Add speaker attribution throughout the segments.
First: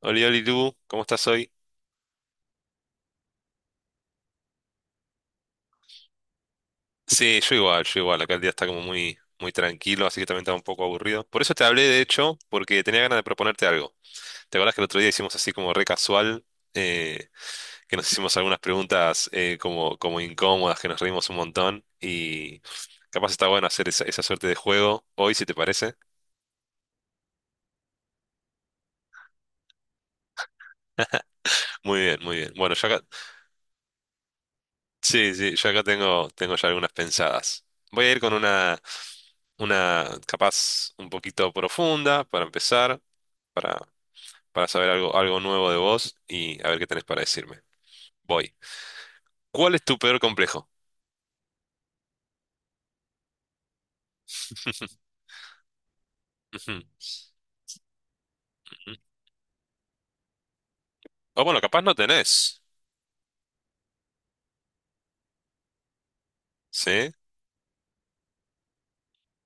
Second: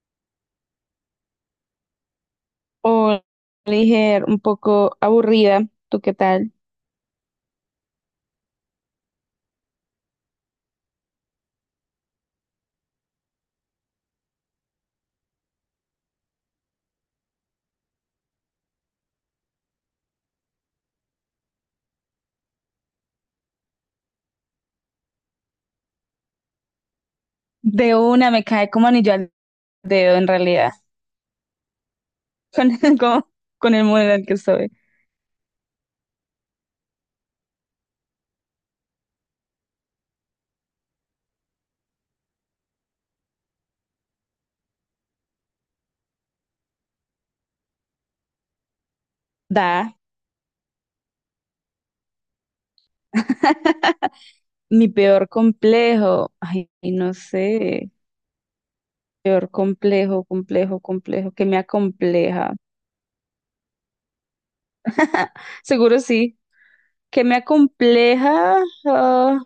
Speaker 1: Oli, Oli, tú, ¿cómo estás hoy?
Speaker 2: O Le dije un poco aburrida, ¿tú qué tal?
Speaker 1: Sí, yo igual, yo igual. Acá el día está como muy, muy tranquilo, así que también estaba un poco aburrido. Por eso te hablé, de hecho, porque tenía ganas de proponerte algo. ¿Te acuerdas que el otro día hicimos así como re casual, eh, que nos hicimos algunas preguntas como incómodas, que nos reímos un montón? Y capaz está bueno hacer esa suerte de juego hoy, si te parece.
Speaker 2: De una me cae como anillo al dedo en realidad.
Speaker 1: Muy bien, muy bien. Bueno, ya
Speaker 2: con,
Speaker 1: acá,
Speaker 2: con, con el modo en el que estoy.
Speaker 1: sí, sí, yo acá tengo ya algunas pensadas. Voy a ir con una capaz un poquito profunda para empezar. para, para saber algo nuevo de vos y a ver qué tenés para decirme. Voy. ¿Cuál es
Speaker 2: Da,
Speaker 1: tu peor complejo?
Speaker 2: mi peor complejo, ay,
Speaker 1: Ujú,
Speaker 2: no sé,
Speaker 1: ujú.
Speaker 2: peor complejo, complejo, complejo,
Speaker 1: O
Speaker 2: que me
Speaker 1: bueno, capaz no
Speaker 2: acompleja.
Speaker 1: tenés.
Speaker 2: Seguro sí,
Speaker 1: ¿Sí?
Speaker 2: que me acompleja. ah,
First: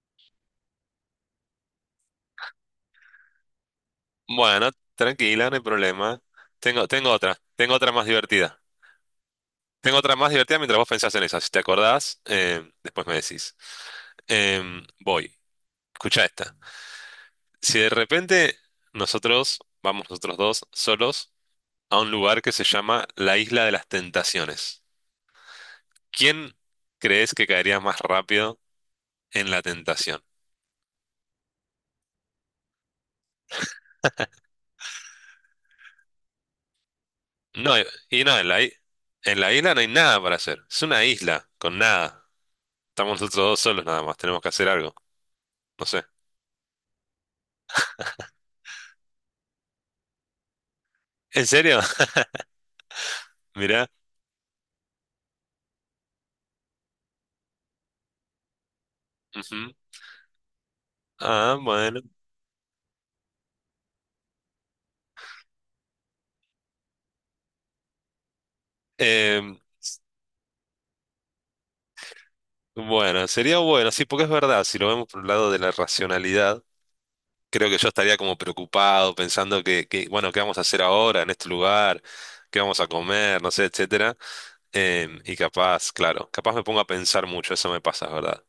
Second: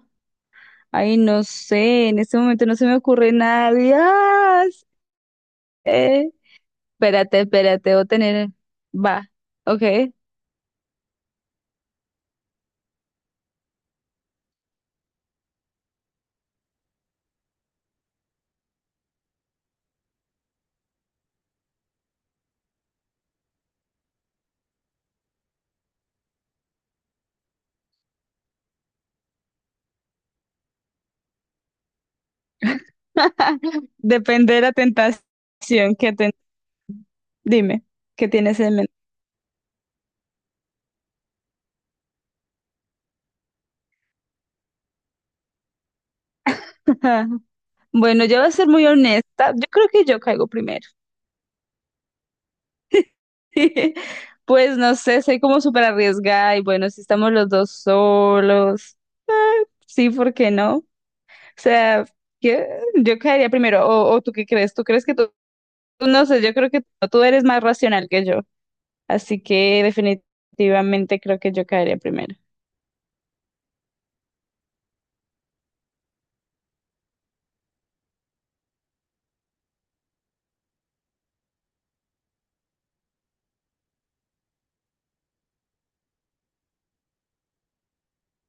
Speaker 2: Ay, no sé, en este momento no se me ocurre nada.
Speaker 1: Bueno,
Speaker 2: Dios.
Speaker 1: tranquila, no hay problema.
Speaker 2: Eh,
Speaker 1: Tengo otra,
Speaker 2: Espérate,
Speaker 1: tengo otra
Speaker 2: espérate, voy a
Speaker 1: más
Speaker 2: tener,
Speaker 1: divertida.
Speaker 2: va, ok.
Speaker 1: Tengo otra más divertida mientras vos pensás en esa. Si te acordás, después me decís. Voy. Escucha esta. Si de repente nosotros, vamos nosotros dos, solos, a un lugar que se llama la Isla de las Tentaciones. ¿Quién crees que caería más rápido en la tentación?
Speaker 2: Depende de la tentación
Speaker 1: No,
Speaker 2: Dime,
Speaker 1: y
Speaker 2: ¿qué
Speaker 1: no,
Speaker 2: tienes en mente?
Speaker 1: en la isla no hay nada para hacer. Es una isla, con nada. Estamos nosotros dos solos nada más, tenemos que hacer algo. No sé.
Speaker 2: Bueno, yo voy a ser muy honesta. Yo creo que yo caigo primero.
Speaker 1: ¿En serio? Mirá.
Speaker 2: Pues no sé, soy como súper arriesgada y bueno, si estamos los dos solos, ah,
Speaker 1: Ujú.
Speaker 2: sí, ¿por qué no?
Speaker 1: Ah, bueno.
Speaker 2: Sea, que- yo caería primero. O tú qué crees? ¿Tú crees que tú? No sé, yo creo que tú eres más racional que yo. Así
Speaker 1: Em,
Speaker 2: que definitivamente creo que yo caería primero.
Speaker 1: bueno, sería bueno, sí, porque es verdad, si lo vemos por el lado de la racionalidad, creo que yo estaría como preocupado, pensando bueno, ¿qué vamos a hacer ahora en este lugar? ¿Qué vamos a comer? No sé, etcétera. Y capaz, claro, capaz me pongo a pensar mucho, eso me pasa, ¿verdad?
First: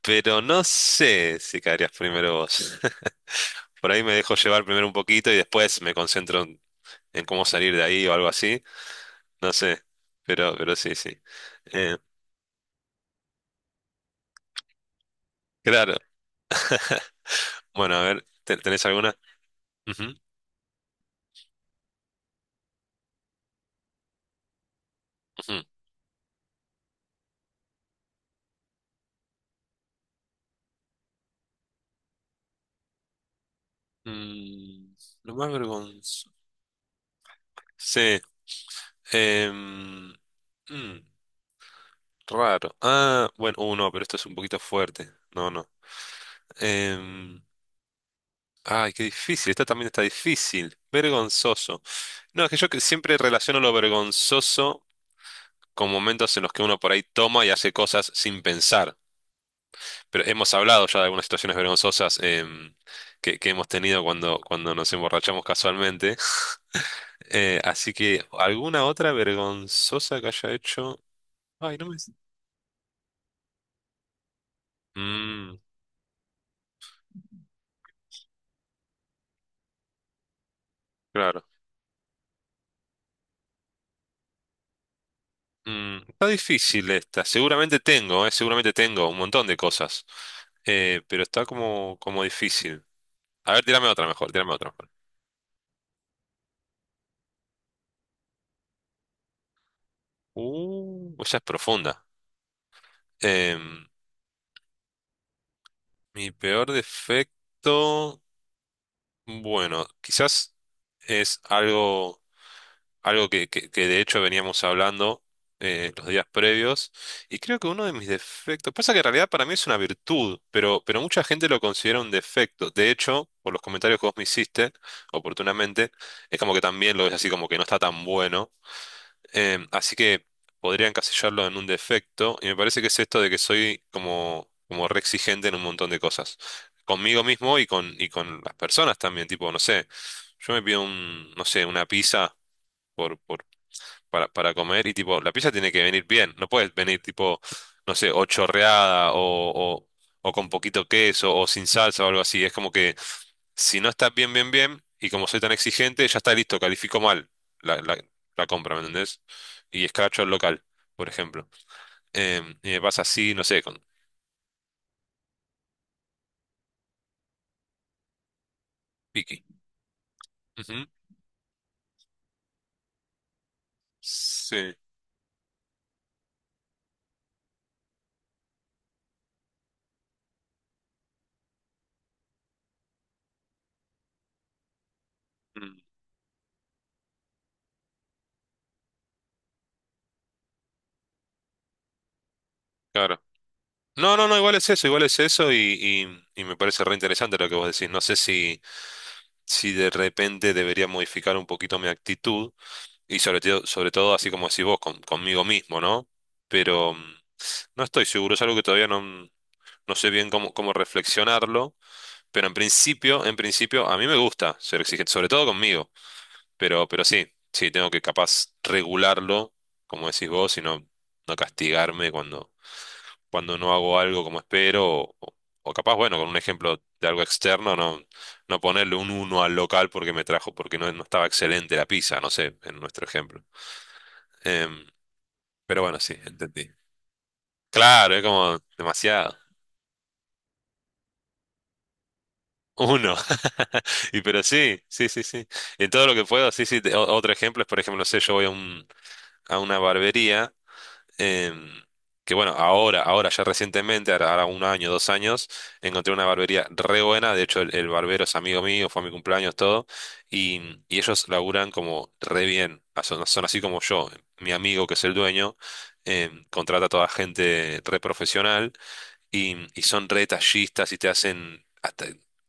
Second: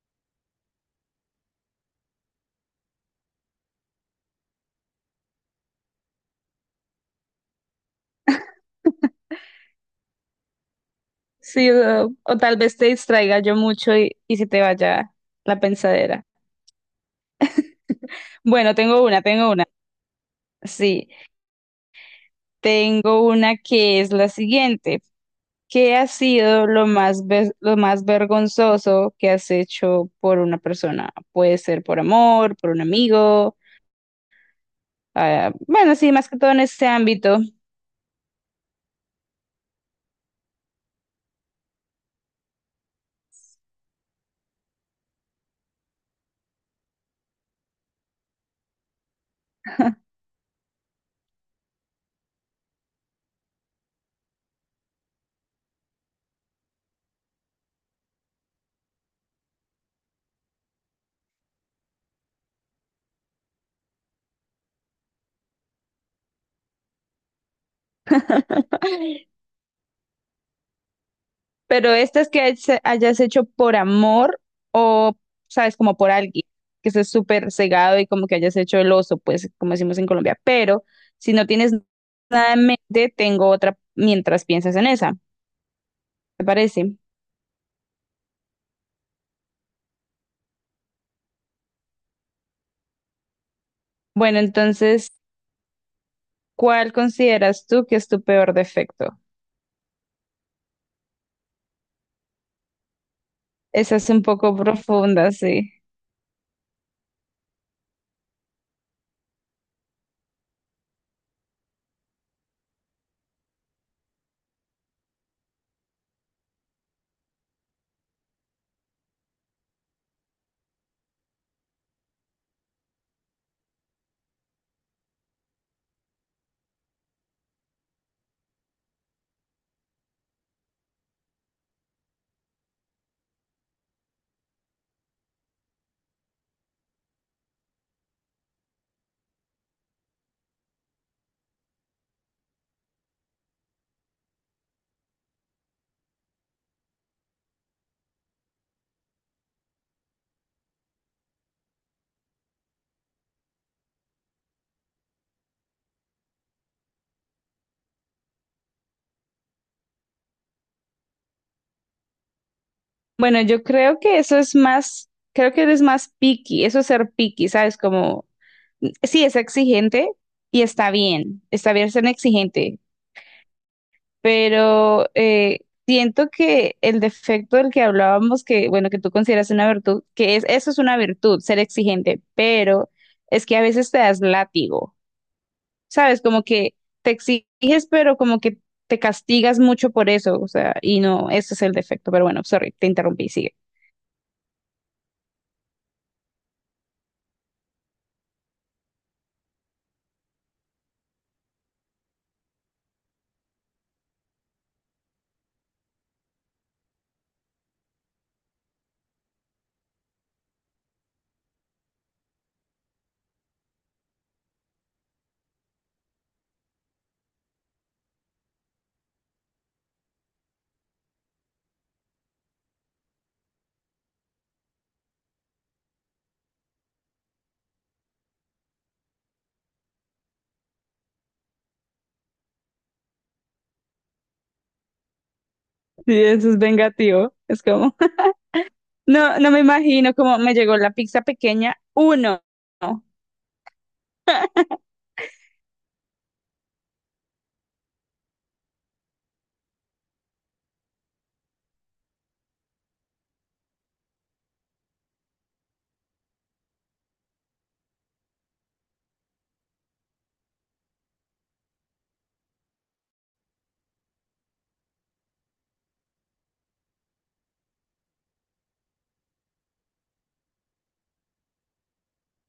Speaker 1: Pero no sé si caerías primero vos. Por ahí me dejo llevar primero un poquito y después me concentro en cómo salir de ahí o algo así. No sé, pero sí, sí.
Speaker 2: Sí,
Speaker 1: Eh,
Speaker 2: o tal vez te distraiga yo mucho y se te vaya la
Speaker 1: claro.
Speaker 2: pensadera.
Speaker 1: Bueno, a ver,
Speaker 2: Bueno,
Speaker 1: ¿tenés
Speaker 2: tengo
Speaker 1: alguna?
Speaker 2: una, tengo una.
Speaker 1: Ujú,
Speaker 2: Sí, tengo una que es la siguiente.
Speaker 1: ujú.
Speaker 2: ¿Qué ha sido lo más, lo más vergonzoso que has hecho por una persona? Puede ser por amor, por un amigo.
Speaker 1: Mm, lo más
Speaker 2: Bueno, sí, más
Speaker 1: vergonzoso.
Speaker 2: que todo en este ámbito.
Speaker 1: Sí. em, mm, raro. Ah, bueno, no, pero esto es un poquito fuerte. No, no. Em, Ay, qué difícil. Esta también está difícil. Vergonzoso. No, es que yo que siempre relaciono lo vergonzoso con momentos en los que uno por ahí toma y hace cosas sin pensar. Pero hemos hablado ya de algunas situaciones vergonzosas que hemos tenido cuando nos emborrachamos casualmente. Así que, ¿alguna otra vergonzosa que haya hecho? Ay, no
Speaker 2: Pero
Speaker 1: me...
Speaker 2: estas que hayas hecho por amor, o,
Speaker 1: Mm,
Speaker 2: sabes, como por alguien, que estés súper cegado y como que hayas hecho el oso, pues, como decimos en Colombia. Pero si
Speaker 1: claro.
Speaker 2: no tienes nada en mente, tengo otra mientras piensas en esa,
Speaker 1: Está
Speaker 2: ¿te
Speaker 1: difícil
Speaker 2: parece?
Speaker 1: esta. Seguramente tengo un montón de cosas. Pero está como difícil. A ver, tírame otra mejor,
Speaker 2: Bueno,
Speaker 1: tírame otra mejor.
Speaker 2: entonces, ¿cuál consideras tú que es tu peor defecto?
Speaker 1: Esa es profunda. Em,
Speaker 2: Esa es un poco profunda, sí.
Speaker 1: mi peor defecto, bueno, quizás es algo que de hecho veníamos hablando los días previos. Y creo que uno de mis defectos, pasa que en realidad para mí es una virtud, pero mucha gente lo considera un defecto. De hecho, por los comentarios que vos me hiciste, oportunamente, es como que también lo ves así como que no está tan bueno. Así que podría encasillarlo en un defecto y me parece que es esto de que soy como re exigente en un montón de cosas. Conmigo mismo y y con las personas también, tipo, no sé, yo me pido un, no sé, una pizza. Por Para comer y tipo, la pizza tiene que venir bien, no puedes venir tipo, no sé, o chorreada o, o con poquito queso o sin salsa o algo así. Es como que si no está bien, bien, bien, y como soy tan exigente, ya está listo, califico mal la, la, la compra, ¿me entendés? Y escracho al local, por ejemplo. Y me pasa así,
Speaker 2: Bueno,
Speaker 1: no sé,
Speaker 2: yo
Speaker 1: con
Speaker 2: creo que eso es más, creo que eres más picky, eso es ser picky, ¿sabes? Como sí es
Speaker 1: Piki.
Speaker 2: exigente y
Speaker 1: Ujú.
Speaker 2: está bien ser exigente,
Speaker 1: Sí,
Speaker 2: pero siento que el defecto del que hablábamos, que bueno, que tú consideras una virtud, que es, eso es una virtud, ser exigente, pero es que a veces te das látigo,
Speaker 1: mm,
Speaker 2: ¿sabes? Como que te exiges, pero como que te castigas mucho por eso, o sea, y no, ese es el defecto, pero bueno, sorry, te
Speaker 1: claro.
Speaker 2: interrumpí, sigue.
Speaker 1: No, no, no, igual es eso y me parece re interesante lo que vos decís. No sé si de repente debería modificar un poquito mi actitud y sobre todo así como decís vos, conmigo mismo, ¿no? Pero no estoy seguro, es algo que todavía no sé bien cómo reflexionarlo, pero en principio a mí me gusta ser exigente, sobre todo conmigo. Pero sí, sí, tengo que capaz regularlo, como decís vos, y no castigarme cuando no hago algo como espero, o capaz, bueno, con un ejemplo de algo externo, no ponerle un uno al local porque me trajo, porque no estaba excelente la pizza, no sé, en nuestro ejemplo. Em, pero bueno,
Speaker 2: Sí,
Speaker 1: sí,
Speaker 2: eso es
Speaker 1: entendí.
Speaker 2: vengativo, es como,
Speaker 1: Claro, es como demasiado.
Speaker 2: no, no me imagino cómo me llegó la pizza pequeña, uno.
Speaker 1: Uno. Y pero sí, sí, sí, sí. En todo lo que puedo, sí, sí. Otro ejemplo es, por ejemplo, no sé, yo voy a una barbería em, que bueno, ahora ya recientemente, ahora un año, 2 años, encontré una barbería re buena. De hecho, el barbero es amigo mío, fue a mi cumpleaños, todo. Y ellos laburan como re bien. Ah, son así como yo. Mi amigo, que es el dueño, contrata a toda gente re profesional y son re detallistas y te hacen hasta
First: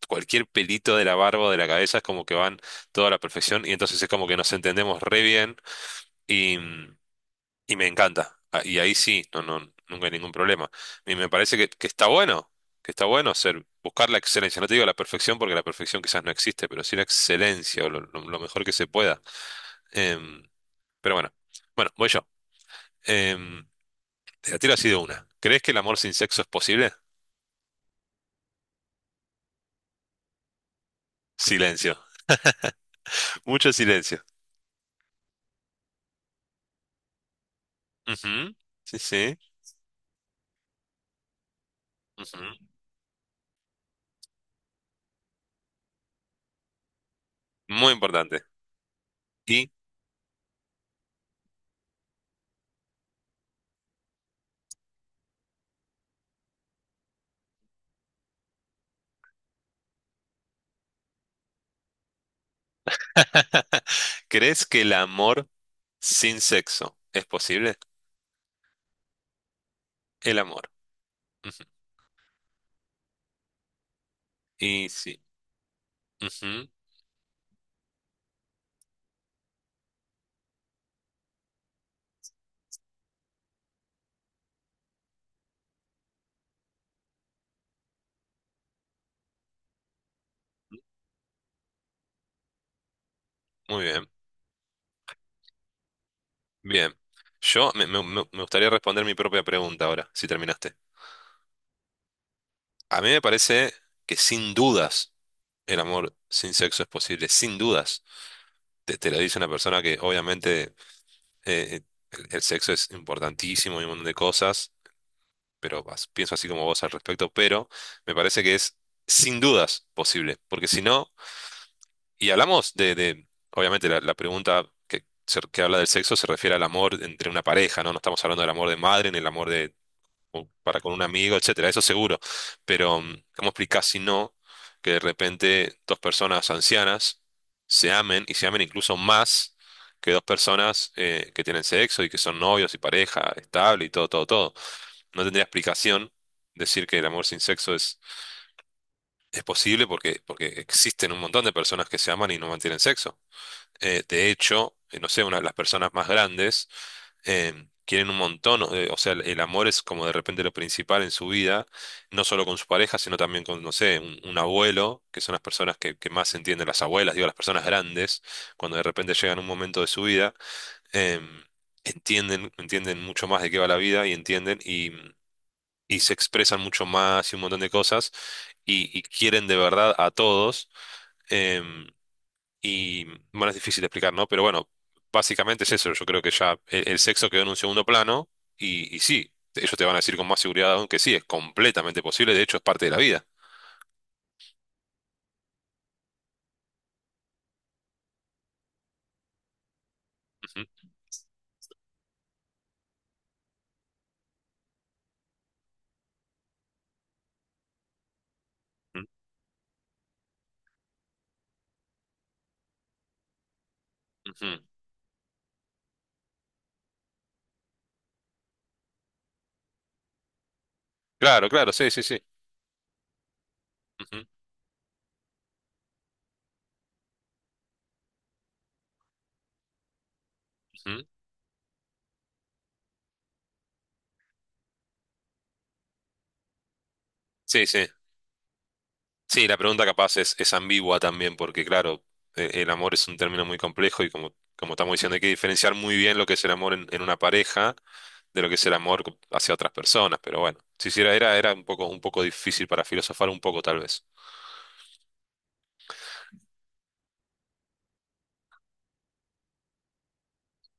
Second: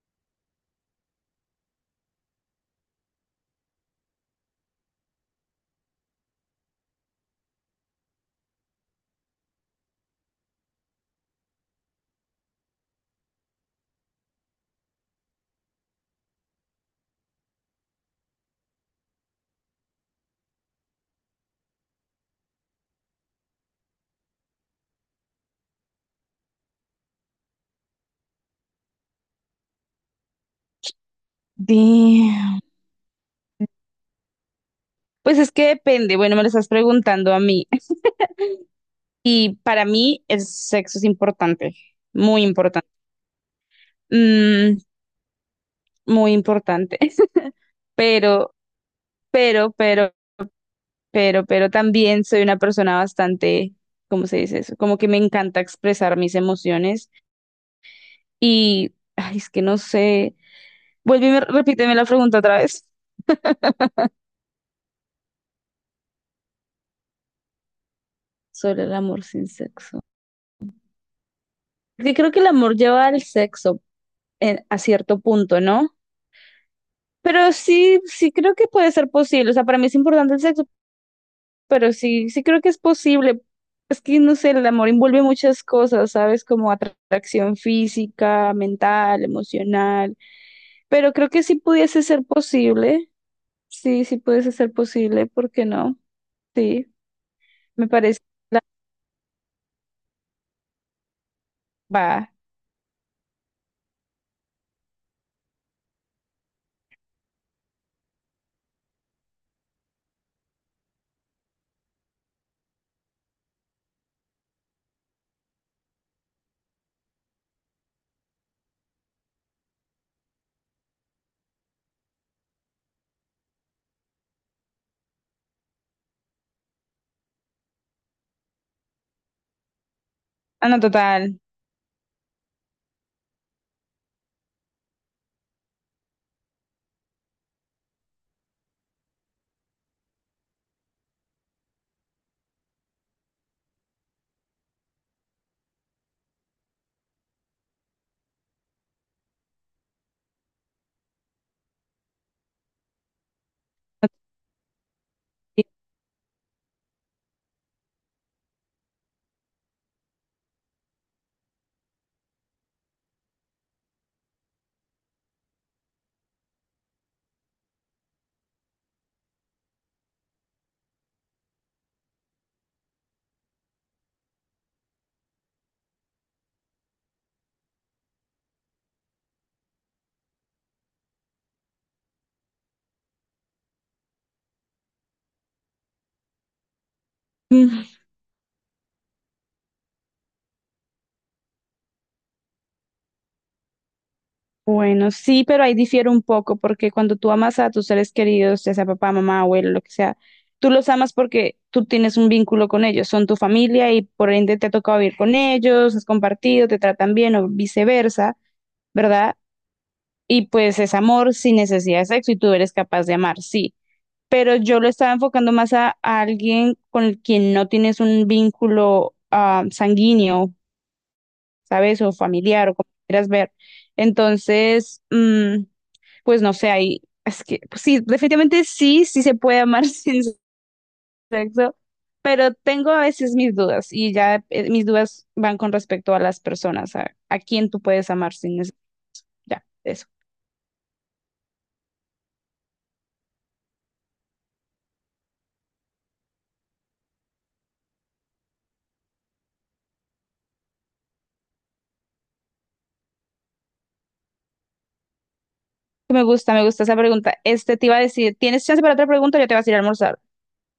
Speaker 1: cualquier pelito de la barba o de la cabeza, es como que van toda la perfección. Y entonces es como que nos entendemos re bien. Y, y me encanta. Ah, y ahí sí, no, no, nunca hay ningún problema. Y me parece que está bueno, buscar la excelencia. No te digo la perfección porque la perfección quizás no existe, pero sí la excelencia o lo mejor que se pueda. Em, pero bueno, bueno, voy yo. Em, te la tiro así de una. ¿Crees que el amor sin sexo es posible? Silencio,
Speaker 2: Damn.
Speaker 1: mucho silencio.
Speaker 2: Pues es que depende. Bueno, me lo estás preguntando a mí.
Speaker 1: Ujú, sí, sí.
Speaker 2: Y para mí el sexo es importante, muy
Speaker 1: Ujú,
Speaker 2: importante, Mm, muy importante.
Speaker 1: muy importante.
Speaker 2: Pero,
Speaker 1: ¿Y
Speaker 2: pero, pero, pero también soy una persona bastante, ¿cómo se dice eso? Como que me encanta expresar mis emociones y, ay, es que no sé. Vuelve y repíteme la pregunta otra vez
Speaker 1: crees que el amor sin sexo es posible?
Speaker 2: sobre el amor sin sexo.
Speaker 1: El amor. Ujú,
Speaker 2: Porque creo que el amor lleva al sexo a
Speaker 1: y sí.
Speaker 2: cierto punto, ¿no?
Speaker 1: Ujú,
Speaker 2: Pero sí, sí creo que puede ser posible. O sea, para mí es importante el sexo, pero sí, sí creo que es posible. Es que, no sé, el amor envuelve muchas cosas, ¿sabes? Como atracción física, mental, emocional. Pero creo que sí pudiese ser posible.
Speaker 1: muy
Speaker 2: Sí,
Speaker 1: bien,
Speaker 2: sí pudiese ser posible, ¿por qué no? Sí,
Speaker 1: bien. Yo me,
Speaker 2: me
Speaker 1: me-
Speaker 2: parece.
Speaker 1: me- me gustaría responder mi propia pregunta ahora, si terminaste.
Speaker 2: Va.
Speaker 1: A mí me parece que sin dudas el amor sin sexo es posible, sin dudas. Te lo dice una persona que obviamente eh, el sexo es importantísimo y un montón de cosas, pero pienso así como vos al respecto, pero me parece que es sin dudas posible, porque si no, y hablamos obviamente la pregunta, que habla del sexo se refiere al amor entre una pareja, ¿no? No estamos hablando del amor de madre ni el amor o
Speaker 2: Ah,
Speaker 1: para
Speaker 2: no,
Speaker 1: con un amigo,
Speaker 2: total.
Speaker 1: etcétera, eso seguro. Pero, ¿cómo explicás si no que de repente dos personas ancianas se amen y se amen incluso más que dos personas que tienen sexo y que son novios y pareja estable y todo, todo, todo? No tendría explicación decir que el amor sin sexo es posible porque, existen un montón de personas que se aman y no mantienen sexo. De hecho, no sé, las personas más grandes quieren un montón, o sea, el amor es como de repente lo principal en su vida, no solo con su pareja, sino también con, no sé, un abuelo, que son las personas que más entienden, las abuelas, digo, las personas grandes, cuando de repente llegan a un momento de su vida, em, entienden mucho más de qué va la vida y entienden y se expresan mucho más y un montón de cosas y quieren de verdad a todos. em, y bueno, es difícil de explicar, ¿no? Pero bueno, básicamente es eso. Yo creo que ya el sexo quedó en un segundo plano y sí, ellos te van a decir con más seguridad aún que sí, es completamente posible, de hecho es parte de la vida.
Speaker 2: Bueno, sí, pero ahí difiere un poco, porque cuando tú amas a tus seres queridos, ya sea papá, mamá, abuelo, lo que sea,
Speaker 1: Ujú,
Speaker 2: tú los amas porque tú tienes un vínculo con ellos, son tu familia y por ende te ha tocado vivir con ellos, has compartido, te tratan bien o viceversa,
Speaker 1: ujú,
Speaker 2: ¿verdad? Y pues es amor sin necesidad de sexo y tú eres capaz de amar, sí. Pero
Speaker 1: ujú.
Speaker 2: yo lo estaba enfocando más a alguien con el quien no tienes un vínculo, sanguíneo,
Speaker 1: Claro, claro, sí,
Speaker 2: ¿sabes?
Speaker 1: sí,
Speaker 2: O
Speaker 1: sí.
Speaker 2: familiar o como quieras ver.
Speaker 1: Ujú,
Speaker 2: Entonces, pues no sé, ahí, es que, pues sí, definitivamente sí, sí se puede amar sin
Speaker 1: ujú.
Speaker 2: sexo, pero tengo a veces mis dudas y ya, mis dudas van con respecto a las personas, a
Speaker 1: Sí,
Speaker 2: quién tú
Speaker 1: sí.
Speaker 2: puedes amar sin eso,
Speaker 1: Sí, la
Speaker 2: ya,
Speaker 1: pregunta
Speaker 2: eso.
Speaker 1: capaz es, ambigua también, porque claro, el amor es un término muy complejo y como estamos diciendo, hay que diferenciar muy bien lo que es el amor en una pareja de lo que es el amor hacia otras personas, pero bueno, sí, sí, era un poco difícil para filosofar un poco, tal vez.
Speaker 2: Me gusta esa pregunta. Este te iba a decir, ¿tienes chance para otra pregunta? Yo te vas a ir a almorzar.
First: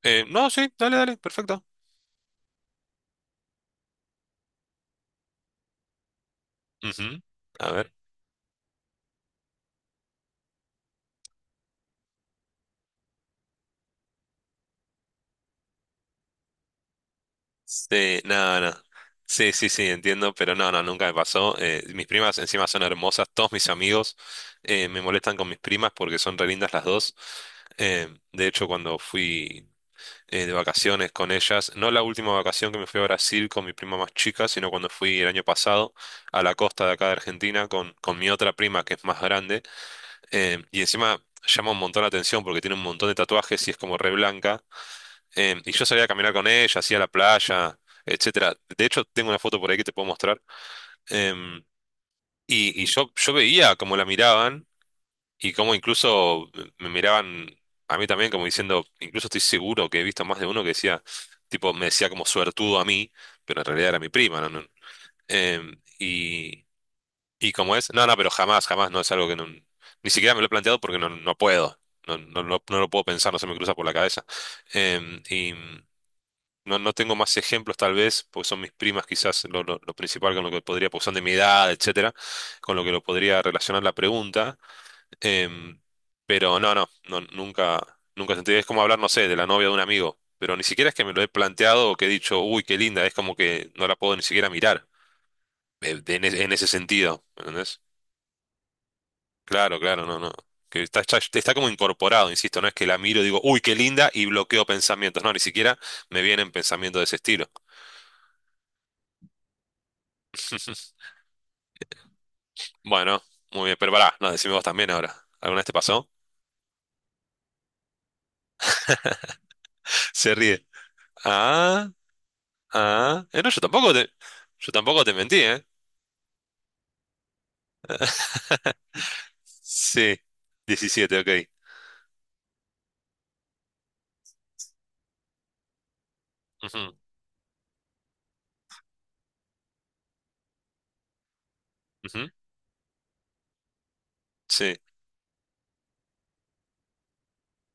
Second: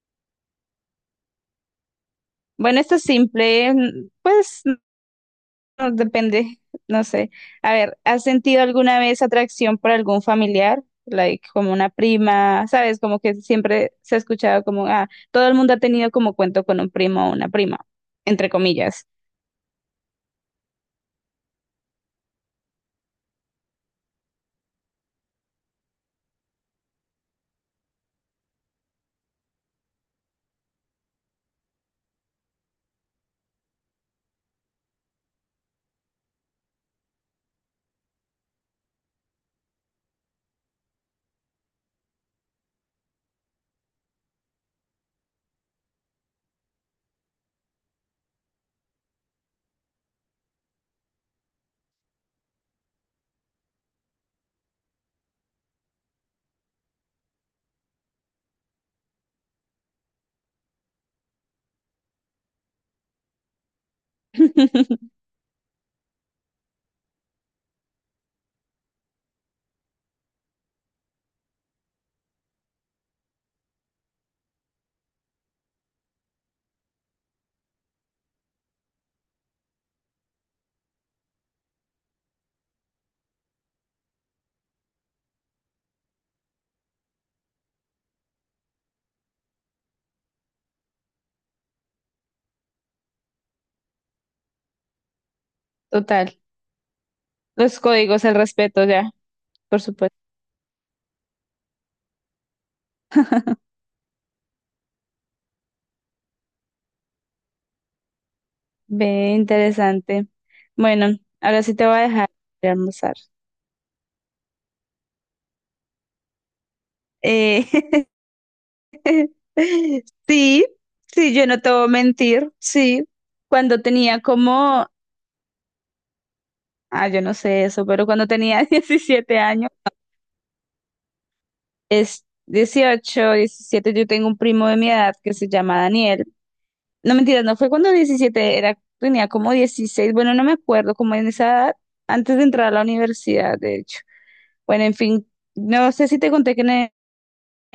Speaker 1: No, sí, dale, dale, perfecto.
Speaker 2: Bueno, esta es simple, pues no, depende, no
Speaker 1: Ujú.
Speaker 2: sé.
Speaker 1: A
Speaker 2: A
Speaker 1: ver.
Speaker 2: ver, ¿has sentido alguna vez atracción por algún familiar? Like, como una prima, ¿sabes? Como que siempre se ha escuchado como, ah, todo el mundo ha tenido como cuento con un primo o una prima,
Speaker 1: Sí,
Speaker 2: entre
Speaker 1: no, no.
Speaker 2: comillas.
Speaker 1: Sí, sí, sí, entiendo, pero no, no, nunca me pasó. Mis primas encima son hermosas, todos mis amigos me molestan con mis primas porque son re lindas las dos. De hecho, cuando fui de vacaciones con ellas, no la última vacación que me fui a Brasil con mi prima más chica, sino cuando fui el año pasado a la costa de acá de Argentina con mi otra prima que es más grande. Y encima llama un montón la atención porque tiene un montón de tatuajes y es como re blanca. Y yo salía a caminar con ella, hacía la playa, etcétera. De hecho, tengo una foto por ahí que te puedo mostrar. Em, y yo veía cómo la miraban y cómo incluso me miraban a mí también, como diciendo, incluso estoy seguro que he visto más de uno que decía, tipo, me decía como suertudo a mí, pero en realidad era mi prima, ¿no? No, em, y, y como es, no, no, pero jamás, jamás, no es algo que ni siquiera me lo he planteado porque no puedo. No, no, no, no lo puedo pensar, no se me cruza por la cabeza. Em, y. no tengo más ejemplos tal vez, porque son mis primas quizás lo principal con lo que podría, porque son de mi edad, etcétera, con lo que lo podría relacionar la pregunta. Em, pero no, no, no, nunca, nunca sentí. Es como hablar, no sé, de la novia de un amigo, pero ni siquiera es que me lo he planteado o que he dicho, uy, qué linda, es como que no la puedo ni siquiera mirar, eh, de- en, es-
Speaker 2: Total.
Speaker 1: en ese sentido, ¿me
Speaker 2: Los
Speaker 1: entendés?
Speaker 2: códigos, el respeto, ya,
Speaker 1: Claro,
Speaker 2: por
Speaker 1: claro,
Speaker 2: supuesto.
Speaker 1: no, no. Que está como incorporado, insisto, no es que la miro y digo, uy, qué linda, y bloqueo pensamientos, no, ni siquiera me vienen pensamientos de ese estilo.
Speaker 2: Ve, interesante. Bueno, ahora sí te voy a dejar de almorzar.
Speaker 1: Bueno, muy bien, pero pará, no, decime vos también ahora. ¿Alguna vez te pasó?
Speaker 2: Eh,
Speaker 1: Se ríe.
Speaker 2: sí, sí, yo no te voy a
Speaker 1: Ah,
Speaker 2: mentir, sí.
Speaker 1: ah. No,
Speaker 2: Cuando tenía
Speaker 1: yo
Speaker 2: como
Speaker 1: tampoco te mentí, ¿eh?
Speaker 2: Ah, yo no sé eso, pero cuando tenía 17 años,
Speaker 1: Sí, 17, ok.
Speaker 2: es 18, 17. Yo tengo un primo de mi edad que se llama Daniel.
Speaker 1: Ujú,
Speaker 2: No, mentira, no fue cuando 17, era, tenía como 16. Bueno, no me acuerdo, como en esa edad,
Speaker 1: ujú,
Speaker 2: antes de entrar a la universidad, de hecho.
Speaker 1: Sí,
Speaker 2: Bueno, en fin, no sé si te conté que en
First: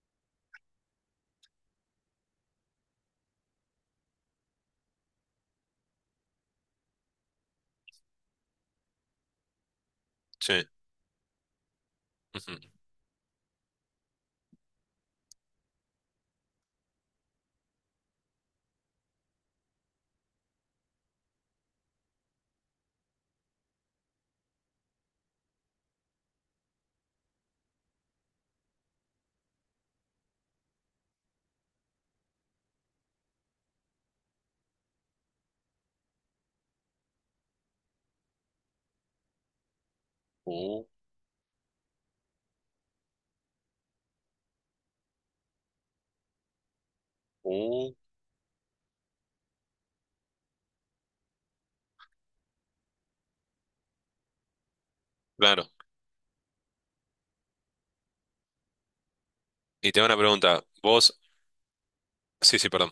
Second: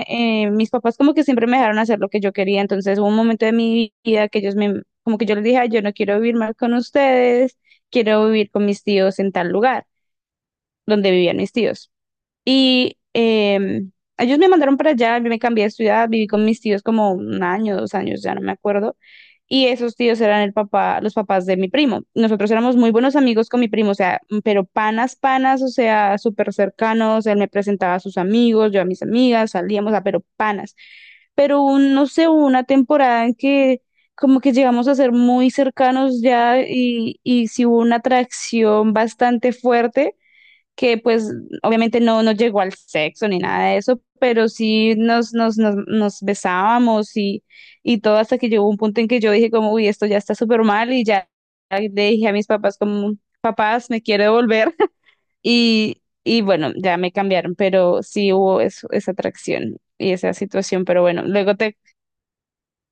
Speaker 2: mis papás como que siempre me dejaron hacer lo que yo quería, entonces hubo un momento de mi vida que ellos me, como que yo les dije, "Ay, yo no quiero vivir más con ustedes, quiero vivir con mis tíos en tal lugar,
Speaker 1: sí.
Speaker 2: donde vivían mis tíos".
Speaker 1: ujú.
Speaker 2: Y ellos me mandaron para allá, yo me cambié de ciudad, viví con mis tíos como 1 año, 2 años, ya no me acuerdo. Y esos tíos eran el papá, los papás de mi primo. Nosotros éramos muy buenos amigos con mi primo, o sea, pero panas, panas, o sea, súper cercanos. Él me presentaba a sus amigos, yo a mis amigas, salíamos, a pero panas. Pero no sé, hubo una temporada en que como que llegamos a ser muy cercanos ya y sí hubo una atracción bastante fuerte
Speaker 1: Uh,
Speaker 2: que pues obviamente no, no llegó al sexo ni nada de eso, pero sí nos besábamos
Speaker 1: uh,
Speaker 2: y todo hasta que llegó un punto en que yo dije como, uy, esto ya está súper mal y ya le dije a mis papás como, papás, me quiero devolver.
Speaker 1: Claro.
Speaker 2: Y bueno, ya me cambiaron, pero sí hubo esa atracción
Speaker 1: Y te hago
Speaker 2: y
Speaker 1: una
Speaker 2: esa
Speaker 1: pregunta.
Speaker 2: situación, pero
Speaker 1: Vos,
Speaker 2: bueno, luego te,
Speaker 1: sí, sí, perdón.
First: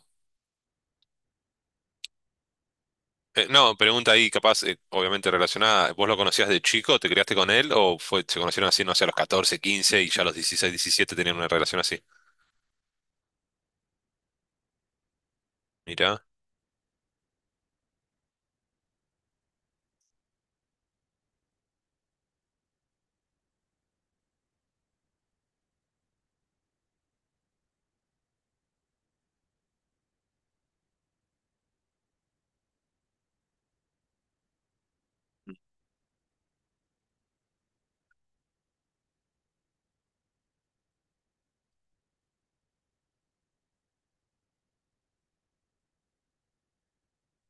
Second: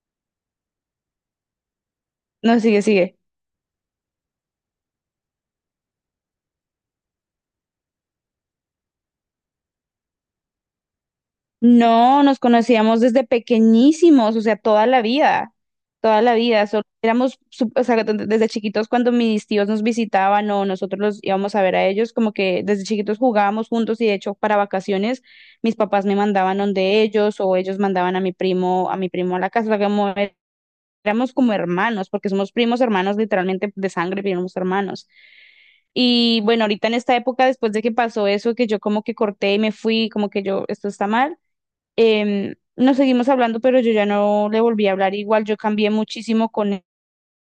Speaker 2: no, sigue, sigue.
Speaker 1: No, pregunta ahí capaz, obviamente relacionada. ¿Vos lo conocías de chico? ¿Te criaste con él? ¿O fue, se conocieron así, no sé, a los 14, 15 y ya a los 16, 17 tenían una relación así?
Speaker 2: No, nos conocíamos desde pequeñísimos, o sea, toda la vida, toda
Speaker 1: Mirá.
Speaker 2: la vida. Solo éramos, o sea, desde chiquitos cuando mis tíos nos visitaban o nosotros los íbamos a ver a ellos, como que desde chiquitos jugábamos juntos y de hecho para vacaciones mis papás me mandaban donde ellos o ellos mandaban a mi primo, a la casa, o sea, como éramos como hermanos, porque somos primos hermanos literalmente de sangre, primos hermanos. Y bueno, ahorita en esta época, después de que pasó eso, que yo como que corté y me fui, como que yo, esto está mal. Nos seguimos hablando, pero yo ya no le volví a hablar igual, yo cambié muchísimo con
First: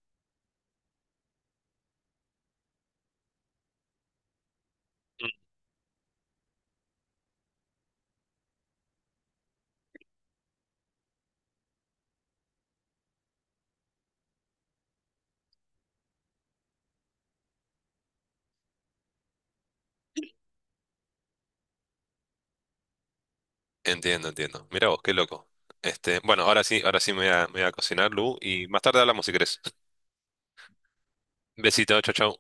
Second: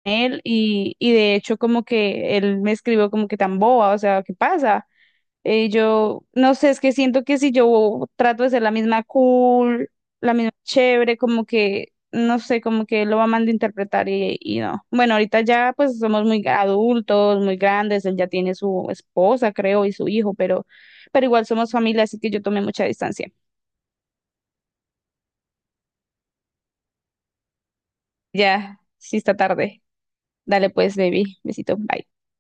Speaker 2: él, y de hecho como que él me escribió como que tan boba, o sea, ¿qué pasa? Yo no sé, es que siento que si yo trato de ser la misma cool, la misma chévere, como que, no sé, como que él lo va a malinterpretar y no. Bueno, ahorita ya pues somos muy adultos, muy grandes, él ya tiene su esposa, creo, y su hijo, pero igual somos familia, así que yo tomé mucha distancia.
Speaker 1: Entiendo, entiendo. Mira vos, qué loco. Este, bueno, ahora sí me voy a cocinar, Lu, y
Speaker 2: Ya,
Speaker 1: más tarde
Speaker 2: sí
Speaker 1: hablamos si
Speaker 2: está
Speaker 1: querés.
Speaker 2: tarde. Dale pues, baby. Besito.
Speaker 1: Besito,
Speaker 2: Bye.
Speaker 1: chau, chau.